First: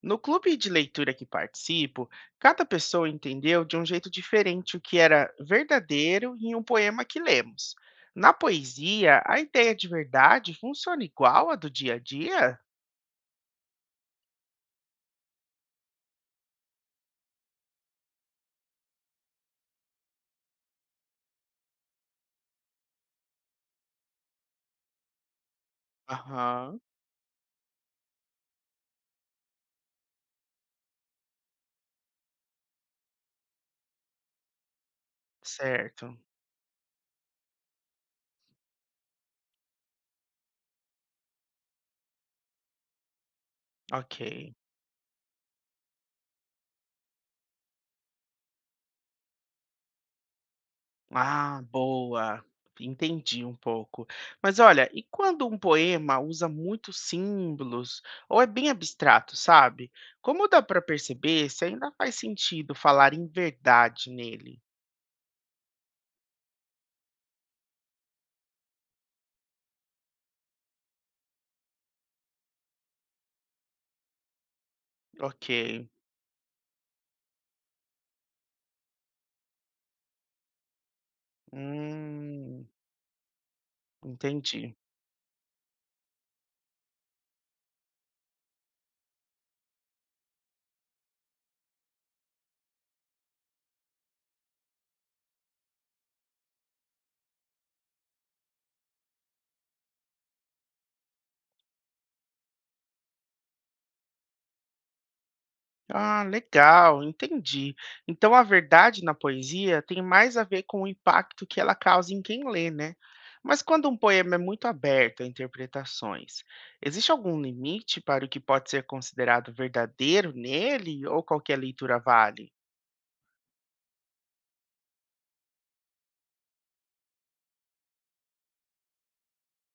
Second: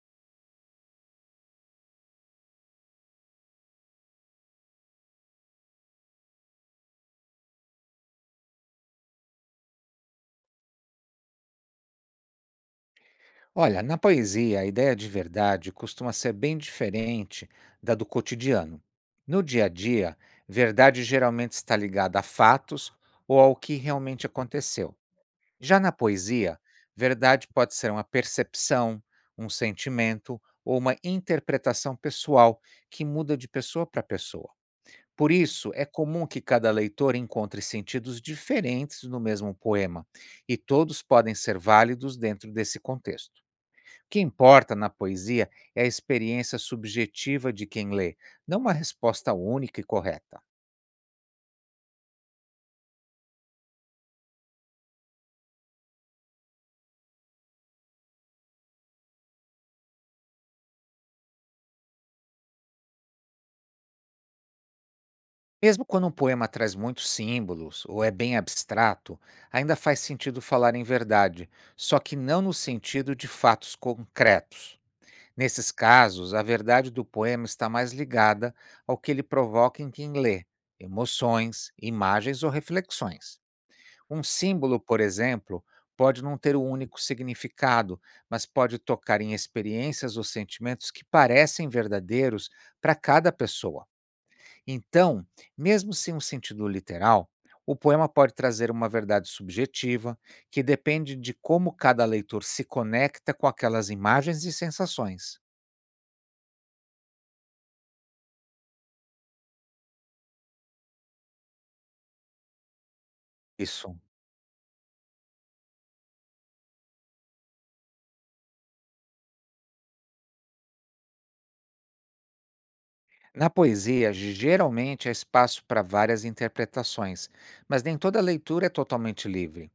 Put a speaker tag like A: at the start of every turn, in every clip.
A: No clube de leitura que participo, cada pessoa entendeu de um jeito diferente o que era verdadeiro em um poema que lemos. Na poesia, a ideia de verdade funciona igual à do dia a dia?
B: Olha, na poesia, a ideia de verdade costuma ser bem diferente da do cotidiano. No dia a dia, verdade geralmente está ligada a fatos ou ao que realmente aconteceu. Já na poesia,
A: Aham,
B: verdade pode ser uma percepção, um sentimento ou uma interpretação pessoal que muda de pessoa para pessoa. Por isso, é
A: certo.
B: comum que cada leitor encontre sentidos diferentes no mesmo poema, e todos podem ser válidos dentro desse contexto. O que
A: Ok.
B: importa na poesia é a experiência subjetiva de quem lê, não uma resposta única e correta.
A: Ah, boa. Entendi um pouco. Mas olha, e quando um poema usa muitos símbolos ou é bem abstrato, sabe? Como dá para perceber se ainda faz sentido falar em verdade nele?
B: Mesmo quando um poema traz muitos símbolos ou é bem abstrato, ainda faz sentido falar em verdade, só que não no sentido de fatos concretos. Nesses
A: Ok.
B: casos, a verdade do poema está mais ligada ao que ele provoca em quem lê, emoções, imagens ou
A: Hum,
B: reflexões. Um
A: entendi.
B: símbolo, por exemplo, pode não ter um único significado, mas pode tocar em experiências ou sentimentos que parecem verdadeiros para cada pessoa. Então, mesmo sem um sentido literal, o poema pode trazer uma verdade subjetiva que depende de como cada leitor se conecta com aquelas imagens e sensações.
A: Ah, legal, entendi. Então a verdade na poesia tem mais a ver com o impacto que ela causa em quem lê, né? Mas quando um
B: Isso.
A: poema é muito aberto a interpretações, existe algum limite para o que pode ser considerado verdadeiro nele ou qualquer leitura vale?
B: Na poesia, geralmente há espaço para várias interpretações, mas nem toda leitura é totalmente livre.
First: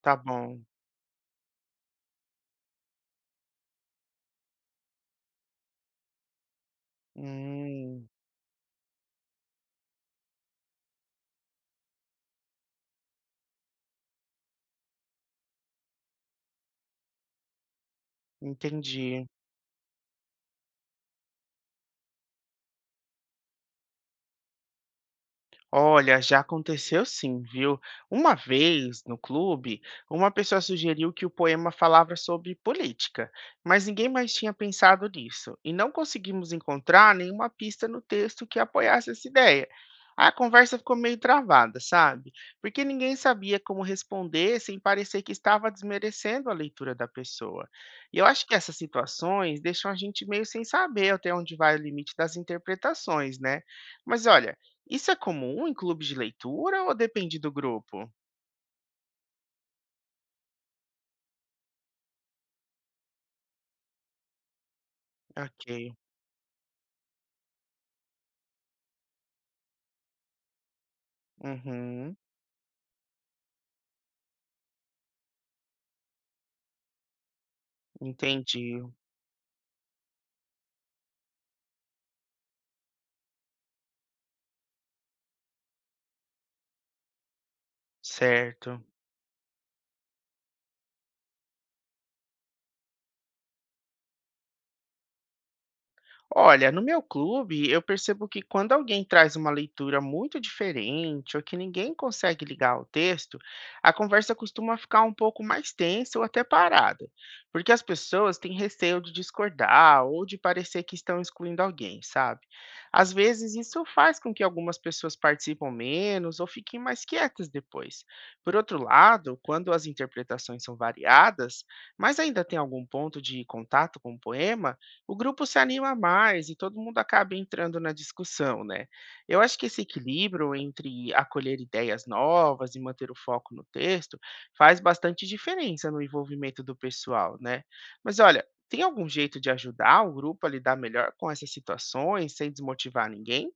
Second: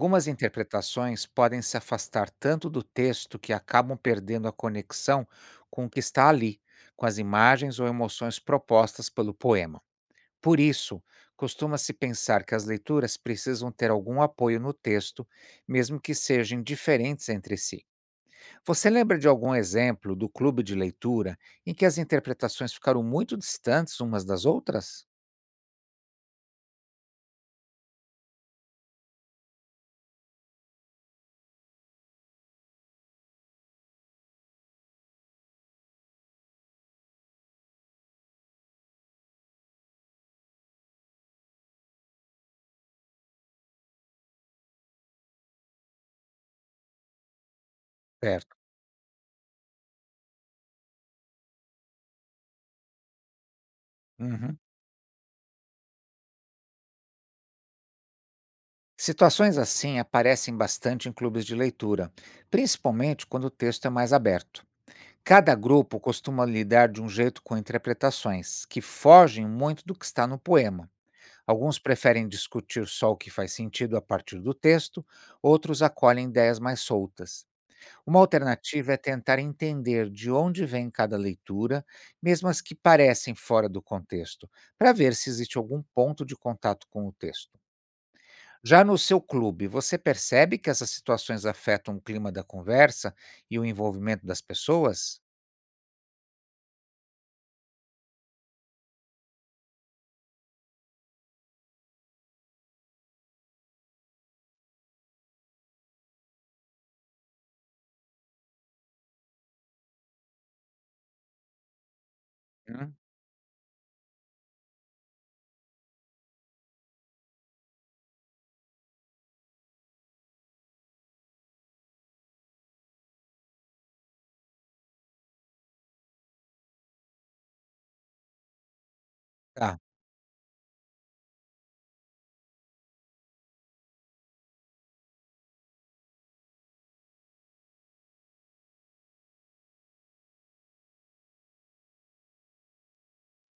A: Tá bom.
B: interpretações podem se afastar tanto do texto que acabam perdendo a conexão com o que está ali, com as imagens ou
A: Hum,
B: emoções propostas pelo poema. Por isso, costuma-se pensar que as leituras precisam ter algum apoio no texto, mesmo que sejam diferentes entre si. Você lembra
A: entendi.
B: de algum exemplo do clube de leitura em que as interpretações ficaram muito distantes umas das outras?
A: Olha, já aconteceu sim, viu? Uma vez, no clube, uma pessoa sugeriu que o poema falava sobre política, mas ninguém mais tinha pensado nisso, e não conseguimos encontrar nenhuma pista no texto que apoiasse essa ideia. A conversa ficou meio travada, sabe? Porque ninguém sabia como responder sem parecer que estava desmerecendo a leitura da pessoa. E eu acho que
B: Certo.
A: essas situações deixam a gente meio sem saber até onde vai o limite das interpretações, né? Mas olha,
B: Uhum.
A: isso é comum em clubes de leitura ou depende do grupo?
B: Situações assim aparecem bastante em clubes de leitura, principalmente quando o texto é mais aberto. Cada
A: Ok.
B: grupo costuma lidar de um jeito com interpretações, que fogem muito do que está no poema. Alguns
A: Uhum,
B: preferem discutir só o que faz sentido a partir do texto, outros acolhem ideias mais soltas. Uma
A: entendi,
B: alternativa é tentar entender de onde vem cada leitura, mesmo as que parecem fora do contexto, para ver se existe algum ponto de contato com o texto. Já
A: certo.
B: no seu clube, você percebe que essas situações afetam o clima da conversa e o envolvimento das pessoas?
A: Olha, no meu clube, eu percebo que quando alguém traz uma leitura muito diferente ou que ninguém consegue ligar ao texto, a conversa costuma ficar um pouco mais tensa ou até parada, porque as pessoas têm receio de discordar ou de parecer que estão excluindo alguém, sabe?
B: Hum.
A: Às vezes, isso faz com que algumas pessoas participam menos ou fiquem mais quietas depois. Por outro lado, quando as interpretações são variadas, mas ainda tem algum ponto de contato com o poema, o grupo se anima mais e todo mundo acaba entrando na discussão, né? Eu acho que
B: Tá.
A: esse equilíbrio entre acolher ideias novas e manter o foco no texto faz bastante diferença no envolvimento do pessoal, né? Mas olha, tem algum jeito de ajudar o grupo a lidar melhor com essas situações sem desmotivar ninguém?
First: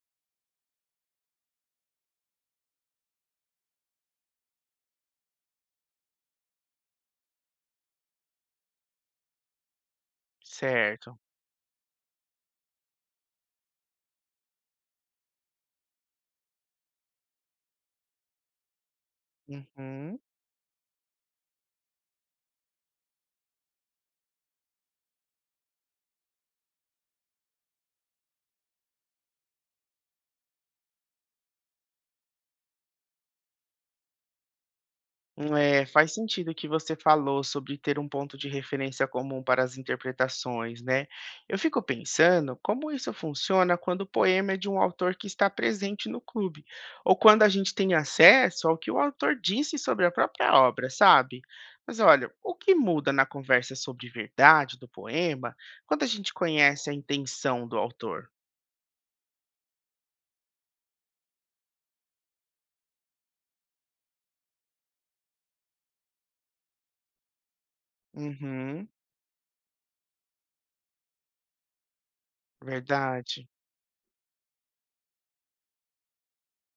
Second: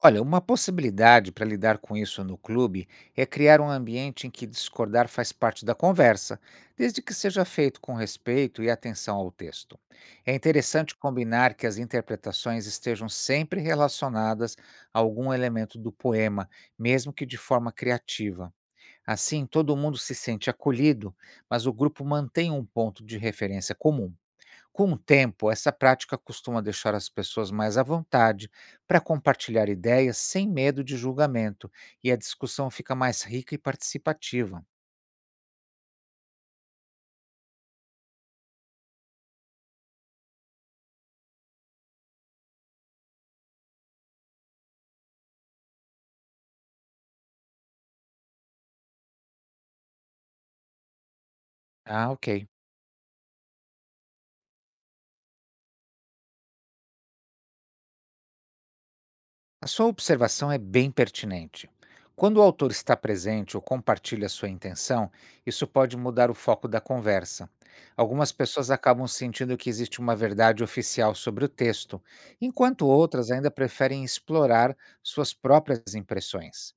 B: Olha, uma possibilidade para lidar com isso no clube é criar um ambiente em que discordar faz parte da conversa, desde que seja feito com respeito e atenção ao texto. É interessante
A: Certo.
B: combinar que as interpretações estejam sempre relacionadas a algum elemento do poema, mesmo que de forma criativa. Assim, todo mundo se
A: Uhum.
B: sente acolhido, mas o grupo mantém um ponto de referência comum. Com o tempo, essa prática costuma deixar as pessoas mais à vontade para compartilhar ideias sem medo de julgamento e a discussão fica mais rica e participativa.
A: É, faz sentido o que você falou sobre ter um ponto de referência comum para as interpretações, né? Eu fico pensando como isso funciona quando o poema é de um autor que está presente no clube, ou quando a gente tem acesso ao que o autor disse sobre a própria obra, sabe? Mas
B: Ah,
A: olha,
B: ok.
A: o que muda na conversa sobre verdade do poema quando a gente conhece a intenção do autor?
B: A sua observação é bem pertinente. Quando o autor está presente ou compartilha sua intenção, isso pode mudar o foco da conversa. Algumas pessoas
A: Uhum,
B: acabam sentindo que existe uma verdade oficial sobre o texto, enquanto outras
A: verdade,
B: ainda preferem explorar suas próprias impressões.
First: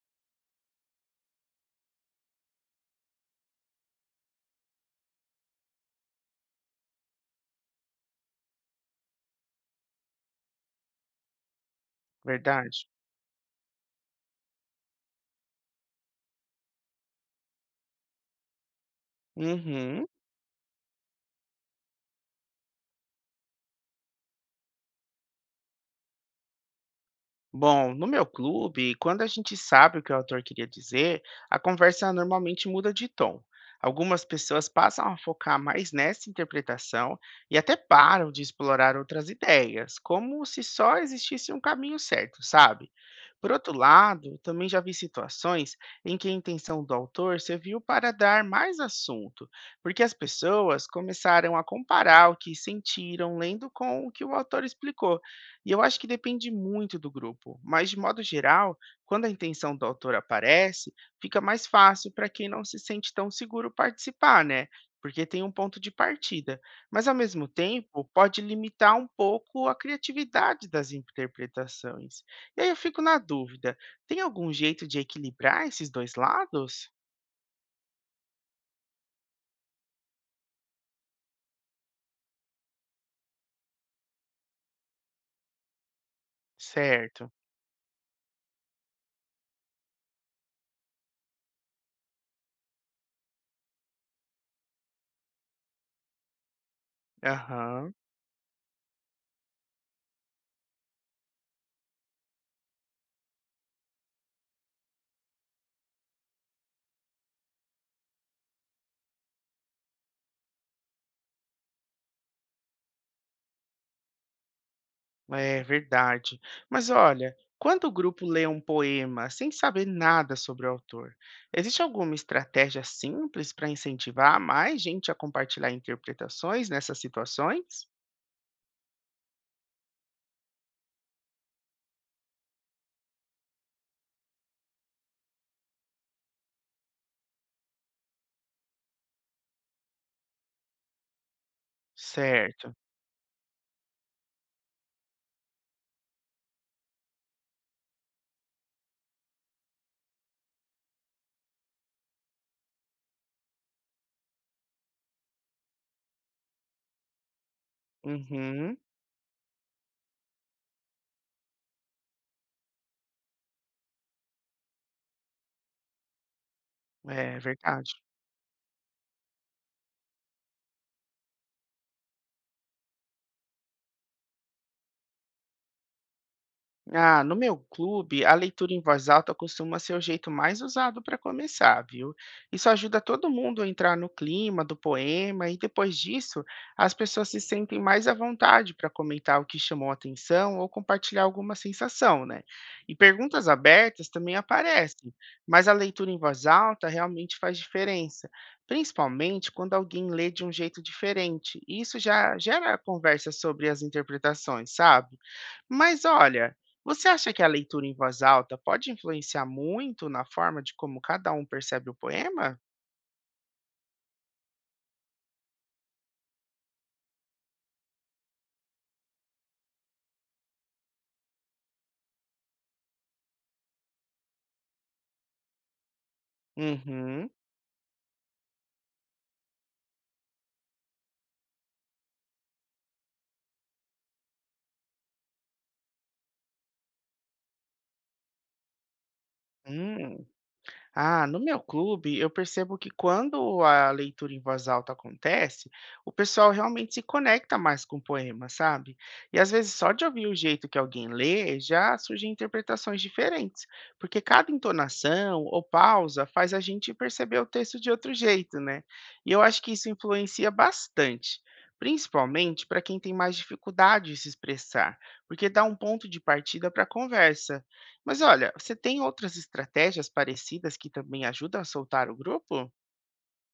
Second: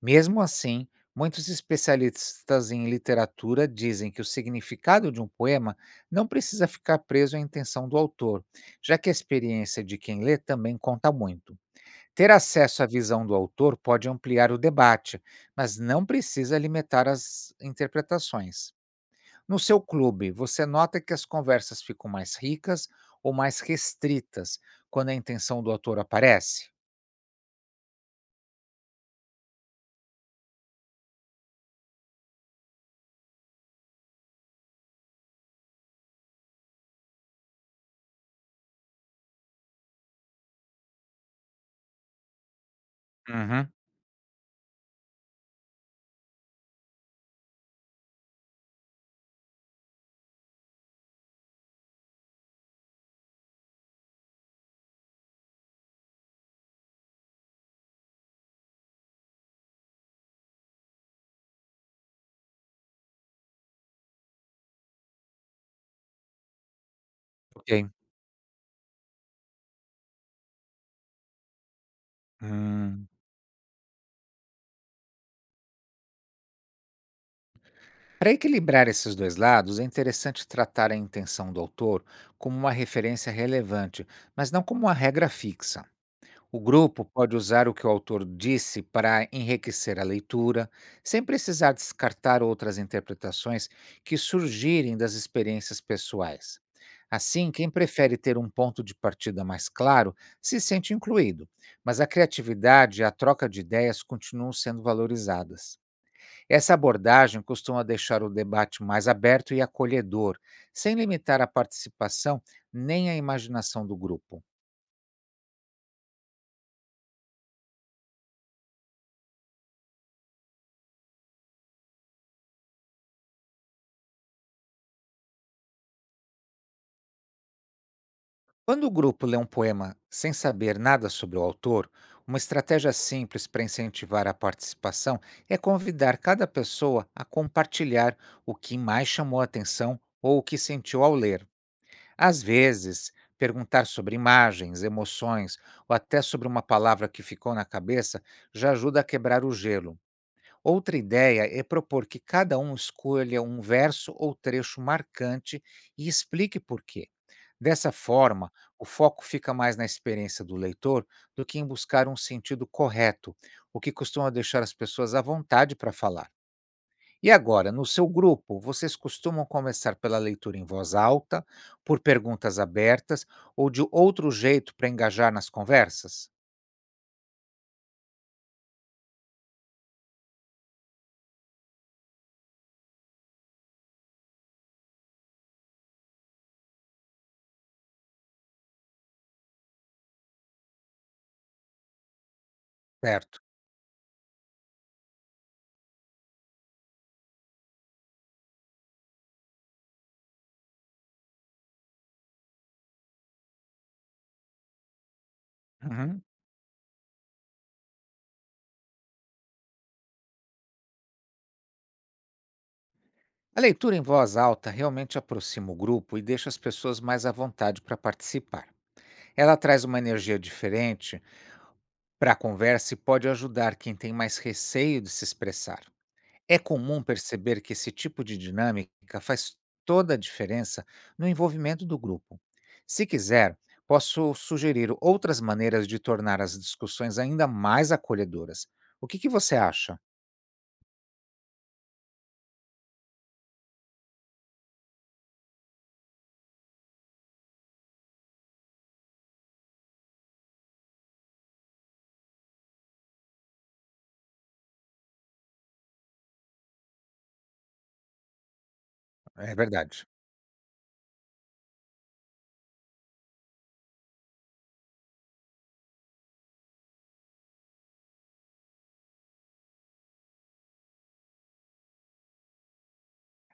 B: Mesmo assim, muitos especialistas em literatura dizem que o significado de um poema não precisa ficar preso à intenção do autor, já que a experiência de quem lê também conta muito. Ter acesso à
A: verdade.
B: visão do autor pode ampliar o debate, mas não precisa limitar as interpretações. No seu
A: Uhum.
B: clube, você nota que as conversas ficam mais ricas ou mais restritas quando a intenção do autor aparece?
A: Bom, no meu clube, quando a gente sabe o que o autor queria dizer, a conversa normalmente muda de tom. Algumas pessoas passam a focar mais nessa interpretação e até param de explorar outras ideias, como se só existisse um caminho certo, sabe? Por
B: Uhum.
A: outro lado, também já vi situações em que a intenção do autor serviu para dar mais assunto, porque as pessoas começaram a comparar o que sentiram lendo com o que o autor explicou. E eu acho que depende muito do grupo, mas de modo geral, quando a intenção do autor aparece, fica mais fácil para quem não se sente tão seguro participar, né? Porque tem um ponto de partida. Mas ao mesmo
B: Ok.
A: tempo, pode limitar um pouco a criatividade das interpretações. E aí eu fico
B: Hum.
A: na dúvida: tem algum jeito de equilibrar esses dois lados?
B: Para equilibrar esses dois lados, é interessante tratar a intenção do autor como uma referência relevante, mas não como uma regra fixa. O grupo
A: Certo.
B: pode usar o que o autor disse para enriquecer a leitura, sem precisar descartar outras interpretações que surgirem das experiências pessoais. Assim, quem
A: Aham.
B: prefere ter um ponto de partida mais claro se sente incluído, mas a criatividade e a troca de ideias continuam sendo valorizadas. Essa abordagem costuma deixar o debate mais aberto e acolhedor, sem limitar a participação nem a imaginação do grupo.
A: É verdade. Mas olha, quando o grupo lê um poema sem saber nada sobre o autor, existe alguma estratégia simples para incentivar mais gente a compartilhar interpretações nessas situações?
B: Quando o grupo lê um poema sem saber nada sobre o autor, uma estratégia simples para incentivar a participação é convidar cada pessoa a compartilhar o que mais chamou a atenção ou o que sentiu ao ler. Às
A: Certo.
B: vezes, perguntar sobre imagens, emoções ou até sobre uma palavra que ficou na cabeça já ajuda a quebrar o gelo. Outra ideia é propor que cada um escolha um verso ou trecho marcante e explique por quê. Dessa forma,
A: Uhum,
B: o foco fica mais na experiência do leitor do que em buscar um sentido correto, o que costuma deixar as pessoas à vontade para falar. E
A: é
B: agora, no
A: verdade.
B: seu grupo, vocês costumam começar pela leitura em voz alta, por perguntas abertas ou de outro jeito para engajar nas conversas?
A: Ah, no meu clube, a leitura em voz alta costuma ser o jeito mais usado para começar, viu? Isso ajuda todo mundo a entrar no clima do poema e depois disso, as pessoas se sentem mais à vontade para comentar o que chamou a atenção ou compartilhar alguma sensação, né? E
B: Certo.
A: perguntas abertas também aparecem, mas a leitura em voz alta realmente faz diferença, principalmente quando alguém lê de um jeito diferente. E isso já gera conversa sobre as interpretações, sabe? Mas
B: Uhum.
A: olha, você acha que a leitura em voz alta pode influenciar muito na forma de como cada um percebe o poema?
B: A leitura em voz alta realmente aproxima o grupo e deixa as pessoas mais à vontade para participar. Ela traz uma energia diferente para a conversa e pode ajudar quem tem mais receio de se expressar. É comum
A: Uhum.
B: perceber que esse tipo de dinâmica faz toda a diferença no envolvimento do grupo. Se quiser, posso sugerir outras maneiras de tornar as discussões ainda mais acolhedoras. O que você acha?
A: Hum. Ah, no meu clube, eu percebo que quando a leitura em voz alta acontece, o pessoal realmente se conecta mais com o poema, sabe? E às vezes só de ouvir o jeito que alguém lê, já surgem interpretações diferentes, porque cada entonação ou pausa faz a gente perceber o texto de outro jeito, né? E eu
B: É
A: acho que isso
B: verdade.
A: influencia bastante. Principalmente para quem tem mais dificuldade de se expressar, porque dá um ponto de partida para a conversa. Mas olha, você tem outras estratégias parecidas que também ajudam a soltar o grupo?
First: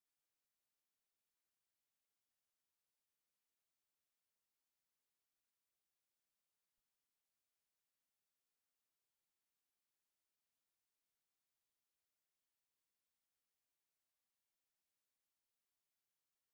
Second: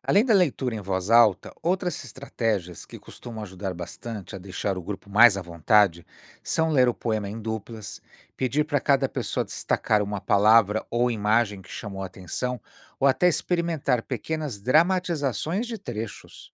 B: Além da leitura em voz alta, outras estratégias que costumam ajudar bastante a deixar o grupo mais à vontade são ler o poema em duplas, pedir para cada pessoa destacar uma palavra ou imagem que chamou a atenção, ou até experimentar pequenas dramatizações de trechos.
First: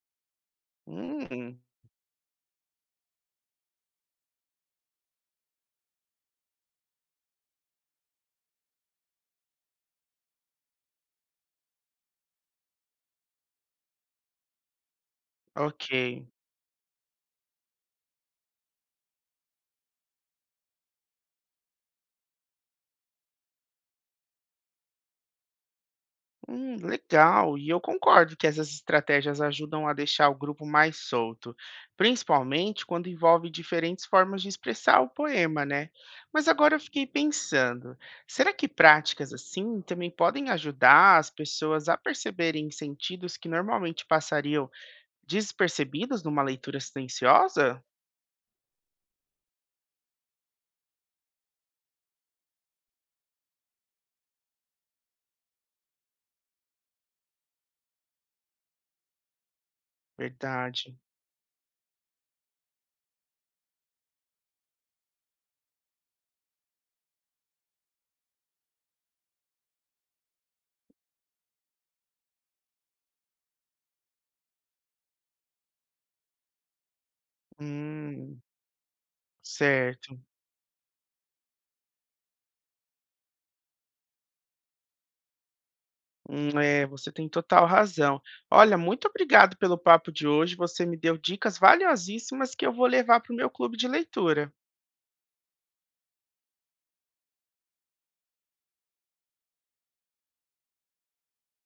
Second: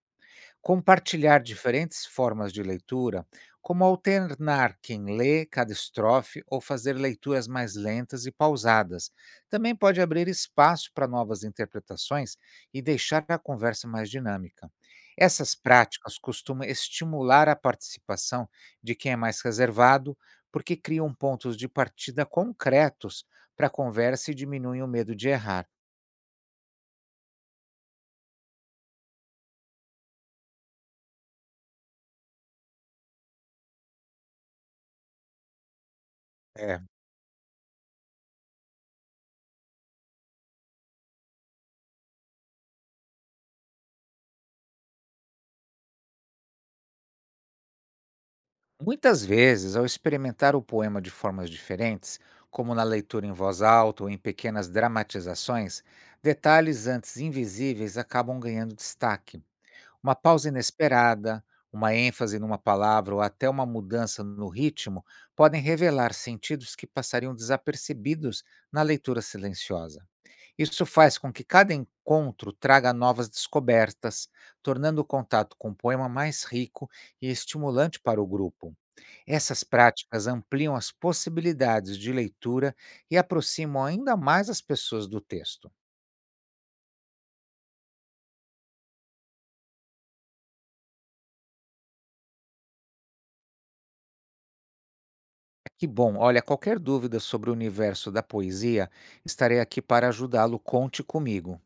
B: Compartilhar
A: Hum,
B: diferentes formas de leitura, como alternar quem lê cada estrofe ou fazer leituras mais lentas e pausadas, também pode abrir espaço para novas interpretações e deixar a conversa mais dinâmica. Essas práticas
A: ok.
B: costumam estimular a participação de quem é mais reservado, porque criam pontos de partida concretos para a conversa e diminuem o medo de errar.
A: Legal. E eu concordo que essas estratégias ajudam a deixar o grupo mais solto, principalmente quando envolve diferentes formas de expressar o poema, né? Mas agora eu
B: É.
A: fiquei pensando, será que práticas assim também podem ajudar as pessoas a perceberem sentidos que normalmente passariam despercebidos numa leitura silenciosa?
B: Muitas vezes, ao experimentar o poema de formas diferentes, como na leitura em voz alta ou em pequenas dramatizações, detalhes antes invisíveis acabam ganhando destaque. Uma pausa
A: Verdade.
B: inesperada, uma ênfase numa palavra ou até uma mudança no ritmo podem revelar sentidos que passariam desapercebidos na leitura silenciosa. Isso faz com que cada encontro traga novas descobertas, tornando o contato com o poema mais rico e estimulante para o
A: Hum,
B: grupo. Essas
A: certo.
B: práticas ampliam as possibilidades de leitura e aproximam ainda mais as pessoas do texto.
A: É, você tem total razão. Olha, muito obrigado pelo papo de hoje. Você me deu dicas valiosíssimas que eu vou levar para o meu clube de leitura.
B: Ah, que bom! Olha, qualquer dúvida sobre o universo da poesia, estarei aqui para ajudá-lo. Conte comigo.